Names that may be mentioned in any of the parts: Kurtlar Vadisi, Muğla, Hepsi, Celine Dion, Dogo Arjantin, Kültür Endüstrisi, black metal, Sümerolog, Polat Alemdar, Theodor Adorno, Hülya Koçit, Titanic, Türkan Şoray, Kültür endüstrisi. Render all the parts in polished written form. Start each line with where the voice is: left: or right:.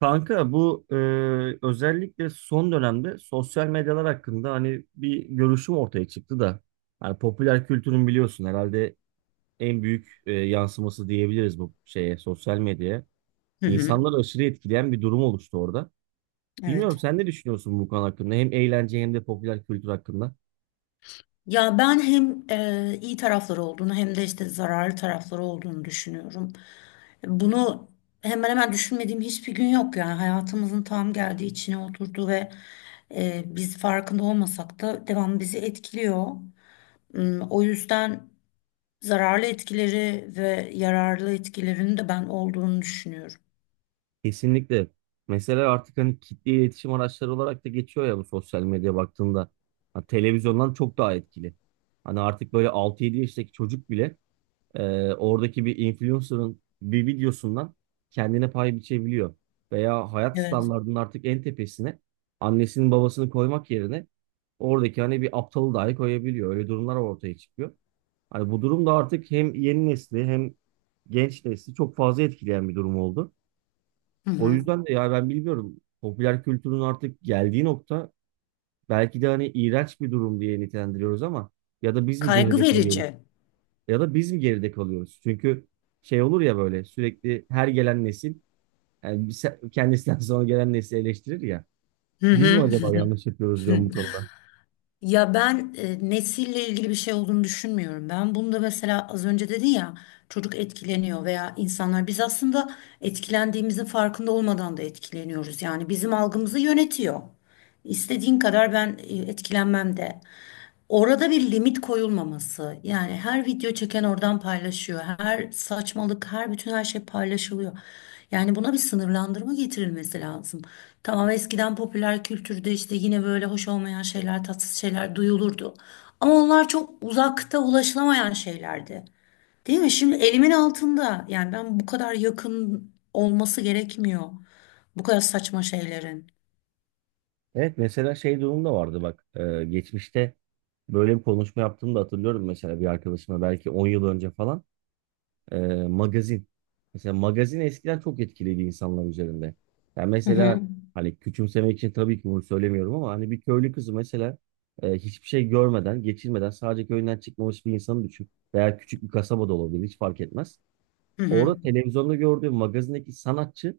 right: Kanka bu özellikle son dönemde sosyal medyalar hakkında hani bir görüşüm ortaya çıktı da hani popüler kültürün biliyorsun herhalde en büyük yansıması diyebiliriz bu şeye sosyal medyaya.
left: Hı hı,
right: İnsanları aşırı etkileyen bir durum oluştu orada. Bilmiyorum
left: evet.
right: sen ne düşünüyorsun bu konu hakkında hem eğlence hem de popüler kültür hakkında?
left: Ya ben hem iyi tarafları olduğunu hem de işte zararlı tarafları olduğunu düşünüyorum. Bunu hemen hemen düşünmediğim hiçbir gün yok, yani hayatımızın tam geldiği içine oturdu ve biz farkında olmasak da devamlı bizi etkiliyor. Hmm, o yüzden zararlı etkileri ve yararlı etkilerinin de ben olduğunu düşünüyorum.
right: Kesinlikle. Mesela artık hani kitle iletişim araçları olarak da geçiyor ya bu sosyal medya baktığında. Ha, televizyondan çok daha etkili. Hani artık böyle altı yedi yaştaki çocuk bile oradaki bir influencer'ın bir videosundan kendine pay biçebiliyor. Veya hayat
left: Evet.
right: standartının artık en tepesine annesinin babasını koymak yerine oradaki hani bir aptalı dahi koyabiliyor. Öyle durumlar ortaya çıkıyor. Hani bu durum da artık hem yeni nesli hem genç nesli çok fazla etkileyen bir durum oldu.
left: Hı
right: O
left: hı.
right: yüzden de ya ben bilmiyorum popüler kültürün artık geldiği nokta belki de hani iğrenç bir durum diye nitelendiriyoruz ama ya da biz mi
left: Kaygı
right: geride kalıyoruz?
left: verici.
right: Çünkü şey olur ya böyle sürekli her gelen nesil yani kendisinden sonra gelen nesli eleştirir ya.
left: Hı
right: Biz mi
left: hı.
right: acaba yanlış yapıyoruz diyorum bu konuda.
left: Ya ben nesille ilgili bir şey olduğunu düşünmüyorum. Ben bunu da, mesela az önce dedin ya, çocuk etkileniyor veya insanlar, biz aslında etkilendiğimizin farkında olmadan da etkileniyoruz. Yani bizim algımızı yönetiyor. İstediğin kadar ben etkilenmem de. Orada bir limit koyulmaması. Yani her video çeken oradan paylaşıyor. Her saçmalık, her bütün her şey paylaşılıyor. Yani buna bir sınırlandırma getirilmesi lazım. Tamam, eskiden popüler kültürde işte yine böyle hoş olmayan şeyler, tatsız şeyler duyulurdu. Ama onlar çok uzakta, ulaşılamayan şeylerdi. Değil mi? Şimdi elimin altında. Yani ben bu kadar yakın olması gerekmiyor. Bu kadar saçma şeylerin.
right: Evet, mesela şey durumda vardı bak geçmişte böyle bir konuşma yaptığımda hatırlıyorum mesela bir arkadaşıma belki 10 yıl önce falan. e, Magazin. Mesela magazin eskiden çok etkiledi insanlar üzerinde. Yani
left: Hı
right: mesela
left: hı.
right: hani küçümsemek için tabii ki bunu söylemiyorum ama hani bir köylü kızı mesela hiçbir şey görmeden, geçirmeden sadece köyünden çıkmamış bir insanı düşün. Veya küçük bir kasaba da olabilir, hiç fark etmez.
left: Hı hı.
right: Orada televizyonda gördüğü magazindeki sanatçı,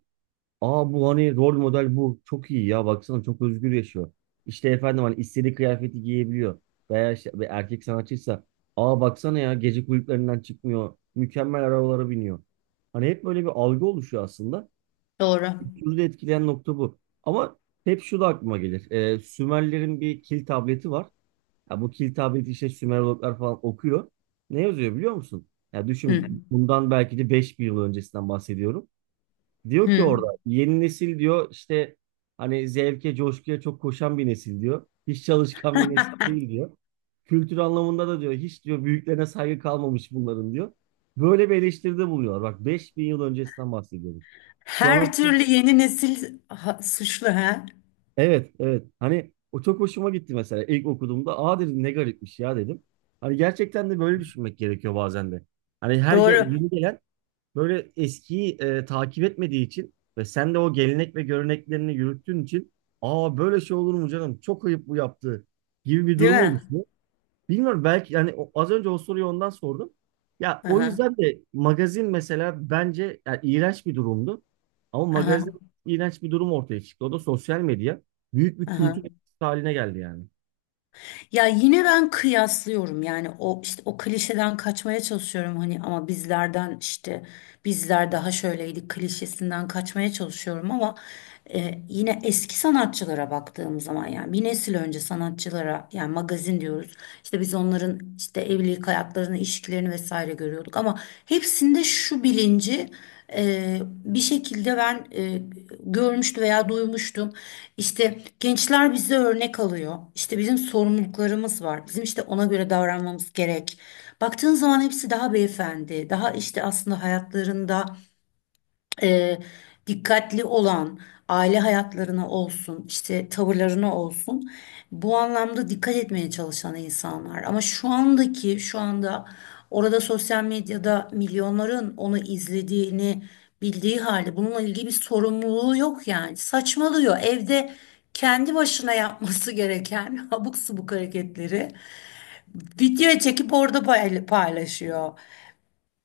right: aa bu hani rol model bu. Çok iyi ya baksana, çok özgür yaşıyor. İşte efendim hani istediği kıyafeti giyebiliyor. Veya işte bir erkek sanatçıysa aa baksana ya, gece kulüplerinden çıkmıyor. Mükemmel arabalara biniyor. Hani hep böyle bir algı oluşuyor aslında.
left: Doğru.
right: Kültürü de etkileyen nokta bu. Ama hep şu da aklıma gelir. Sümerlerin bir kil tableti var. Ya bu kil tableti işte Sümerologlar falan okuyor. Ne yazıyor biliyor musun? Ya
left: Hı
right: düşün, bundan belki de 5000 yıl öncesinden bahsediyorum. Diyor ki
left: hı.
right: orada yeni nesil diyor işte hani zevke, coşkuya çok koşan bir nesil diyor. Hiç çalışkan bir nesil değil diyor. Kültür anlamında da diyor hiç diyor büyüklerine saygı kalmamış bunların diyor. Böyle bir eleştiride buluyor. Bak, 5000 yıl öncesinden bahsediyorum. Şu an
left: Her
right: aslında
left: türlü yeni nesil suçlu ha?
right: evet, evet, hani o çok hoşuma gitti mesela ilk okuduğumda aa dedim ne garipmiş ya dedim. Hani gerçekten de böyle düşünmek gerekiyor bazen de. Hani
left: Doğru,
right: yeni gelen böyle eskiyi takip etmediği için ve sen de o gelenek ve göreneklerini yürüttüğün için aa böyle şey olur mu canım çok ayıp bu yaptığı gibi bir
left: değil
right: durum
left: mi?
right: oluşuyor. Bilmiyorum belki yani az önce o soruyu ondan sordum. Ya o
left: Aha,
right: yüzden de magazin mesela bence yani iğrenç bir durumdu. Ama
left: aha,
right: magazin iğrenç bir durum ortaya çıktı. O da sosyal medya. Büyük bir kültür
left: aha.
right: haline geldi yani.
left: Ya yine ben kıyaslıyorum, yani o işte o klişeden kaçmaya çalışıyorum hani, ama bizlerden işte bizler daha şöyleydik klişesinden kaçmaya çalışıyorum, ama yine eski sanatçılara baktığım zaman, yani bir nesil önce sanatçılara, yani magazin diyoruz işte, biz onların işte evlilik hayatlarını, ilişkilerini vesaire görüyorduk, ama hepsinde şu bilinci Ee, bir şekilde ben görmüştüm veya duymuştum. İşte gençler bize örnek alıyor. İşte bizim sorumluluklarımız var. Bizim işte ona göre davranmamız gerek. Baktığın zaman hepsi daha beyefendi, daha işte aslında hayatlarında e, dikkatli olan, aile hayatlarına olsun, işte tavırlarına olsun. Bu anlamda dikkat etmeye çalışan insanlar. Ama şu andaki, şu anda orada sosyal medyada milyonların onu izlediğini bildiği halde bununla ilgili bir sorumluluğu yok yani. Saçmalıyor. Evde kendi başına yapması gereken abuk subuk hareketleri video çekip orada paylaşıyor.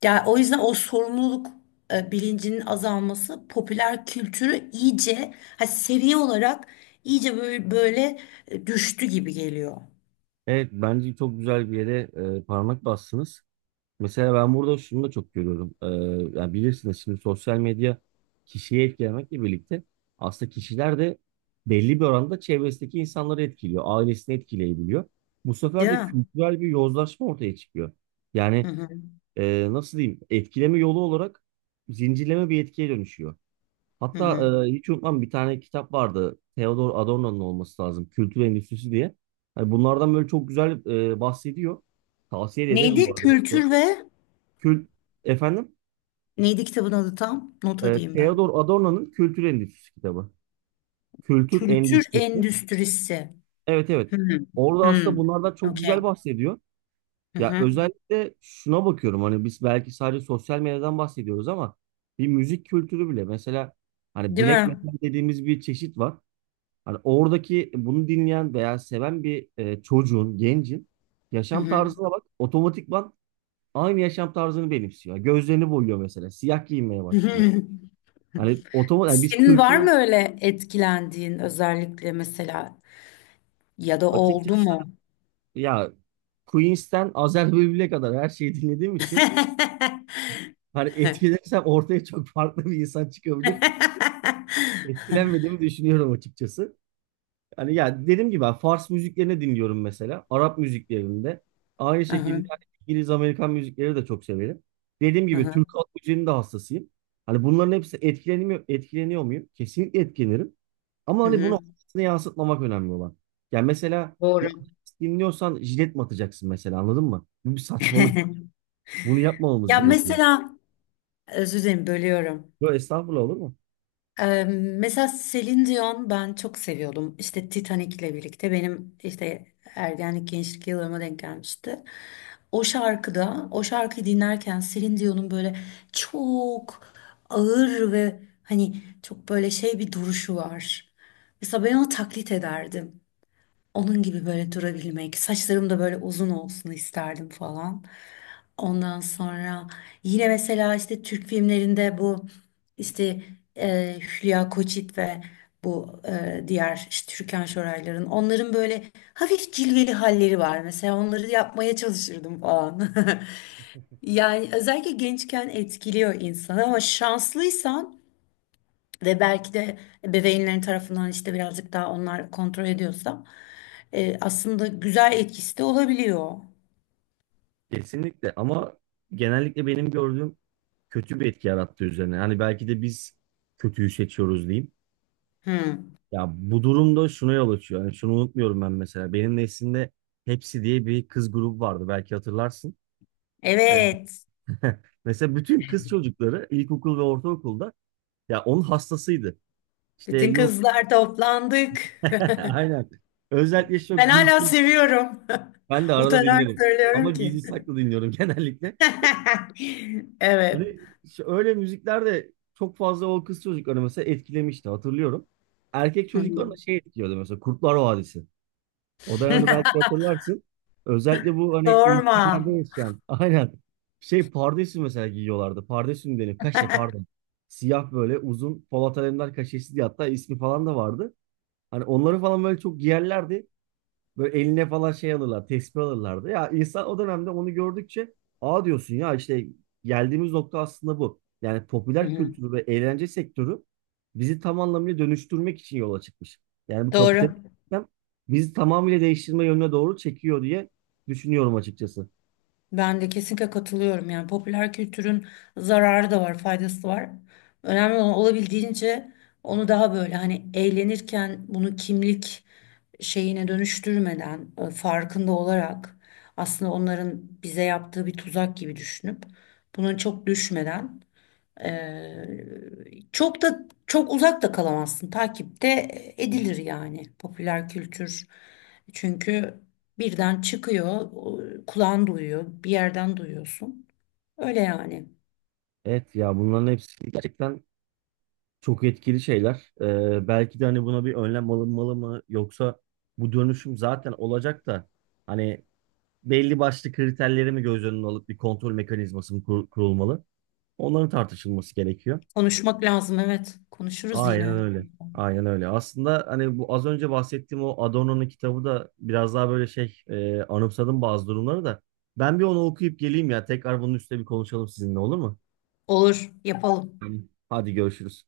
left: Yani o yüzden o sorumluluk bilincinin azalması popüler kültürü iyice, ha, seviye olarak iyice böyle, böyle düştü gibi geliyor.
right: Evet bence çok güzel bir yere parmak bastınız. Mesela ben burada şunu da çok görüyorum. Yani bilirsiniz şimdi sosyal medya kişiye etkilemekle birlikte aslında kişiler de belli bir oranda çevresindeki insanları etkiliyor. Ailesini etkileyebiliyor. Bu sefer
left: Değil
right: de
left: mi?
right: kültürel bir yozlaşma ortaya çıkıyor.
left: Hı
right: Yani
left: hı,
right: nasıl diyeyim, etkileme yolu olarak zincirleme bir etkiye dönüşüyor.
left: hı
right: Hatta
left: hı.
right: hiç unutmam bir tane kitap vardı. Theodor Adorno'nun olması lazım. Kültür Endüstrisi diye. Hani bunlardan böyle çok güzel bahsediyor. Tavsiye de ederim bu
left: Neydi
right: arada.
left: kültür ve
right: Kül Efendim,
left: neydi kitabın adı tam? Not alayım ben.
right: Theodor Adorno'nun Kültür Endüstrisi kitabı. Kültür
left: Kültür
right: Endüstrisi.
left: endüstrisi.
right: Evet, evet.
left: Hı hı.
right: Orada
left: Hı.
right: aslında bunlardan çok güzel
left: Okey.
right: bahsediyor.
left: Hı
right: Ya
left: hı.
right: özellikle şuna bakıyorum, hani biz belki sadece sosyal medyadan bahsediyoruz ama bir müzik kültürü bile mesela hani
left: Değil
right: black
left: mi?
right: metal dediğimiz bir çeşit var. Hani oradaki bunu dinleyen veya seven bir çocuğun, gencin
left: Hı
right: yaşam
left: hı.
right: tarzına bak otomatikman aynı yaşam tarzını benimsiyor. Gözlerini boyuyor mesela. Siyah giyinmeye
left: Hı
right: başlıyor.
left: hı.
right: Hani otomatik, yani biz
left: Senin var
right: kültürel
left: mı öyle etkilendiğin, özellikle mesela, ya da oldu
right: açıkçası
left: mu?
right: ya Queens'ten Azer Bülbül'e kadar her şeyi dinlediğim için hani etkilensem ortaya çok farklı bir insan çıkabilir. Etkilenmediğimi düşünüyorum açıkçası. Hani ya dediğim gibi ben Fars müziklerini dinliyorum mesela. Arap müziklerinde. Aynı
left: Aha,
right: şekilde hani İngiliz Amerikan müzikleri de çok severim. Dediğim gibi
left: aha,
right: Türk halk müziğinin de hassasıyım. Hani bunların hepsi etkileniyor, etkileniyor muyum? Kesinlikle etkilenirim. Ama
left: hı
right: hani bunu
left: hı.
right: hayatına yansıtmamak önemli olan. Yani mesela bir
left: Doğru.
right: artist dinliyorsan jilet mi atacaksın mesela, anladın mı? Bu bir saçmalık. Bunu yapmamamız
left: Ya
right: gerekiyor.
left: mesela, özür dilerim bölüyorum.
right: Böyle estağfurullah olur mu?
left: Ee, mesela Celine Dion ben çok seviyordum. İşte Titanic'le birlikte benim işte ergenlik gençlik yıllarıma denk gelmişti. O şarkıda, o şarkıyı dinlerken Celine Dion'un böyle çok ağır ve hani çok böyle şey bir duruşu var. Mesela ben onu taklit ederdim. Onun gibi böyle durabilmek, saçlarım da böyle uzun olsun isterdim falan. Ondan sonra yine mesela işte Türk filmlerinde bu işte Hülya Koçit ve bu diğer işte Türkan Şorayların, onların böyle hafif cilveli halleri var. Mesela onları yapmaya çalışırdım falan. Yani özellikle gençken etkiliyor insanı, ama şanslıysan ve belki de ebeveynlerin tarafından işte birazcık daha onlar kontrol ediyorsa aslında güzel etkisi de olabiliyor.
right: Kesinlikle, ama genellikle benim gördüğüm kötü bir etki yarattı üzerine. Hani belki de biz kötüyü seçiyoruz diyeyim.
left: Hmm.
right: Ya bu durumda şuna yol açıyor. Yani şunu unutmuyorum ben mesela. Benim neslimde Hepsi diye bir kız grubu vardı. Belki hatırlarsın. Evet.
left: Evet.
right: Mesela bütün kız çocukları ilkokul ve ortaokulda ya onun hastasıydı. İşte
left: Bütün
right: yok.
left: kızlar toplandık.
right: Aynen. Özellikle çok
left: Ben hala
right: gülçin.
left: seviyorum.
right: Ben de arada
left: Utanarak
right: dinlerim. Ama
left: söylüyorum ki.
right: gizli saklı dinliyorum genellikle.
left: Evet.
right: Hani öyle müzikler de çok fazla o kız çocukları mesela etkilemişti, hatırlıyorum. Erkek
left: Hı
right: çocukları da
left: hı.
right: şey etkiliyordu mesela Kurtlar Vadisi. O dönemde belki hatırlarsın. Özellikle bu hani
left: Sorma.
right: ilçelerde yaşayan. Aynen. Şey pardesü mesela giyiyorlardı. Pardesü mü denir? Kaşe, pardon. Siyah böyle uzun Polat Alemdar kaşesi diye hatta ismi falan da vardı. Hani onları falan böyle çok giyerlerdi. Böyle eline falan şey alırlar, tespih alırlardı. Ya insan o dönemde onu gördükçe aa diyorsun ya işte geldiğimiz nokta aslında bu. Yani
left: Hı
right: popüler
left: hı.
right: kültürü ve eğlence sektörü bizi tam anlamıyla dönüştürmek için yola çıkmış. Yani bu
left: Doğru.
right: kapitalist sistem bizi tamamıyla değiştirme yönüne doğru çekiyor diye düşünüyorum açıkçası.
left: Ben de kesinlikle katılıyorum. Yani popüler kültürün zararı da var, faydası da var. Önemli olan olabildiğince onu daha böyle hani eğlenirken bunu kimlik şeyine dönüştürmeden, farkında olarak aslında onların bize yaptığı bir tuzak gibi düşünüp buna çok düşmeden, ee, çok da çok uzak da kalamazsın. Takipte edilir yani popüler kültür. Çünkü birden çıkıyor, kulağın duyuyor, bir yerden duyuyorsun. Öyle yani.
right: Evet ya bunların hepsi gerçekten çok etkili şeyler. Belki de hani buna bir önlem alınmalı mı, yoksa bu dönüşüm zaten olacak da hani belli başlı kriterleri mi göz önüne alıp bir kontrol mekanizması mı kurulmalı? Onların tartışılması gerekiyor.
left: Konuşmak lazım, evet. Konuşuruz
right: Aynen
left: yine.
right: öyle. Aynen öyle. Aslında hani bu az önce bahsettiğim o Adorno'nun kitabı da biraz daha böyle şey anımsadım bazı durumları da. Ben bir onu okuyup geleyim ya. Tekrar bunun üstüne bir konuşalım sizinle, olur mu?
left: Olur, yapalım.
right: Tamam. Hadi görüşürüz.